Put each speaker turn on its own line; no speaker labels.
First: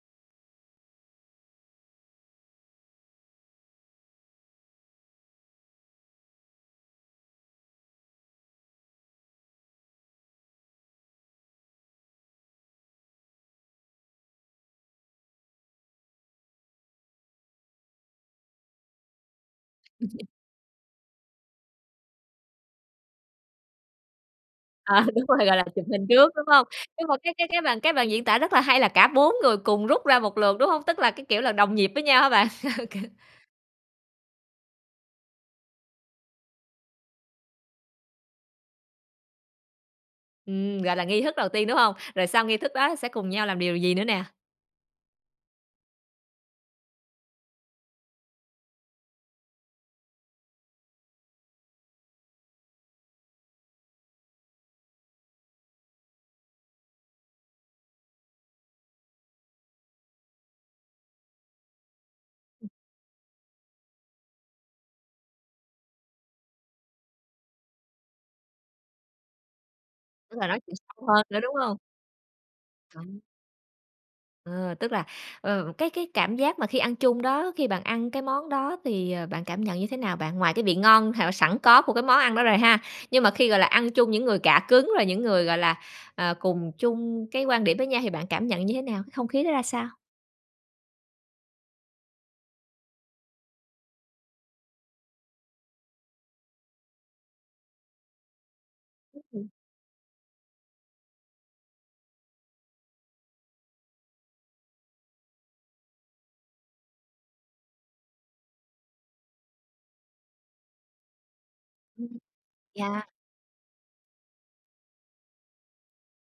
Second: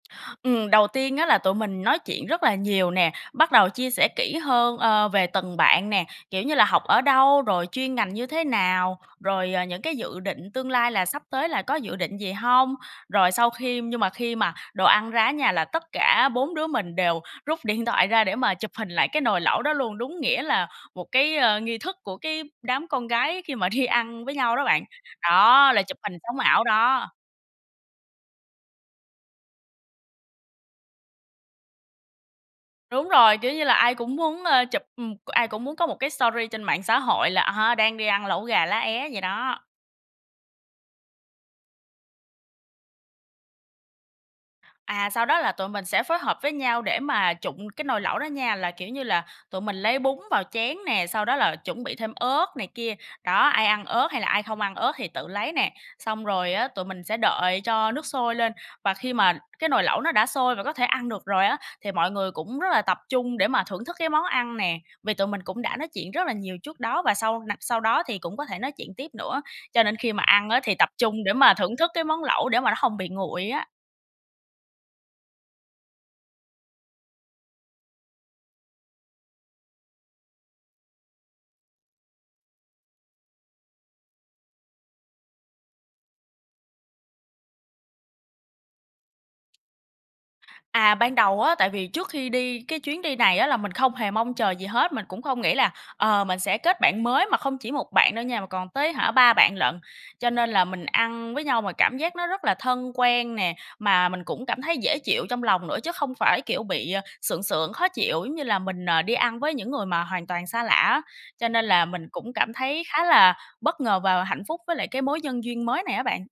Ừm, đầu tiên á là tụi mình nói chuyện rất là nhiều nè, bắt đầu chia sẻ kỹ hơn, ơ, về từng bạn nè, kiểu như là, "Học ở đâu?" rồi "Chuyên ngành như thế nào?" rồi, à, "Những cái dự định tương lai là sắp tới là có dự định gì hông?" Rồi sau khi nhưng mà khi mà đồ ăn ra ở nhà là tất cả 4 đứa mình đều rút điện thoại ra để mà chụp hình lại cái nồi lẩu đó luôn, đúng nghĩa là một cái, a, nghi thức của cái đám con gái khi mà đi ăn với nhau đó bạn.
À, đúng rồi, gọi là,
Đó, là
chụp
chụp
hình
hình
trước,
sống
đúng
ảo
hông? Nhưng
đó.
mà cái cái cái bàn cái bạn diễn tả rất là hay là cả 4 người cùng rút ra một lượt, đúng không? Tức là, cái kiểu là, đồng nhịp với nhau hả bạn? Kiểu
Đúng rồi, kiểu như là, ai cũng muốn, ơ, chụp, ừm, ai cũng muốn có một cái sorry trên mạng xã hội là, à ha, đang đi ăn lẩu gà lá é vậy đó.
Ừm, gọi là, nghi thức đầu tiên, đúng hông? Rồi sau nghi thức đó sẽ cùng nhau làm điều gì nữa nè?
À, sau đó là tụi mình sẽ phối hợp với nhau để mà trụng cái nồi lẩu đó nha, là, kiểu như là, tụi mình lấy bún vào chén nè, sau đó là chuẩn bị thêm ớt này kia, đó, ai ăn ớt hay là ai không ăn ớt thì tự lấy nè. Xong rồi á, tụi mình sẽ đợi cho nước sôi lên, và khi mà cái nồi lẩu nó đã sôi và có thể ăn được rồi á, thì mọi người cũng rất là tập trung để mà thưởng thức cái món ăn nè. Vì tụi mình cũng đã nói chuyện rất là nhiều trước đó và sau nặc sau đó thì cũng có thể nói chuyện tiếp nữa, cho nên khi mà
Tức là
ăn
nói
á,
chuyện
thì tập
sâu
trung
hơn
để
nữa,
mà
đúng hông?
thưởng thức cái món lẩu để mà nó hông bị
[unintelligible]
nguội á.
Ờ, tức là, ờ, cái cái cảm giác mà khi ăn chung đó, khi bạn ăn cái món đó thì, ờ, bạn cảm nhận như thế nào bạn? Ngoài cái vị ngon hảo sẵn có của cái món ăn đó rồi ha, nhưng mà khi, gọi là, ăn chung những người cạ cứng rồi những người, gọi là, ờ, cùng chung cái quan điểm với nhau thì bạn cảm nhận như thế nào? Không khí nó ra sao?
À, ban đầu á, tại vì trước khi đi cái chuyến đi này á, là mình không hề mong chờ gì hết, mình cũng không nghĩ là, ờ, mình sẽ kết bạn mới mà không chỉ một bạn đâu nha, mà còn tới, hả, 3 bạn
[unintelligible]
lận. Cho nên là mình ăn với nhau mà cảm giác nó rất là thân quen nè, mà mình cũng cảm thấy dễ chịu trong lòng nữa chứ không phải, kiểu, bị, ờ, sượng sượng, khó chịu, giống như là mình, ờ, đi ăn với những người mà hoàn toàn xa lạ á. Cho nên là
Ừm.
mình cũng cảm thấy khá
Yeah.
là bất ngờ và hạnh phúc với lại cái mối nhân duyên mới này á bạn.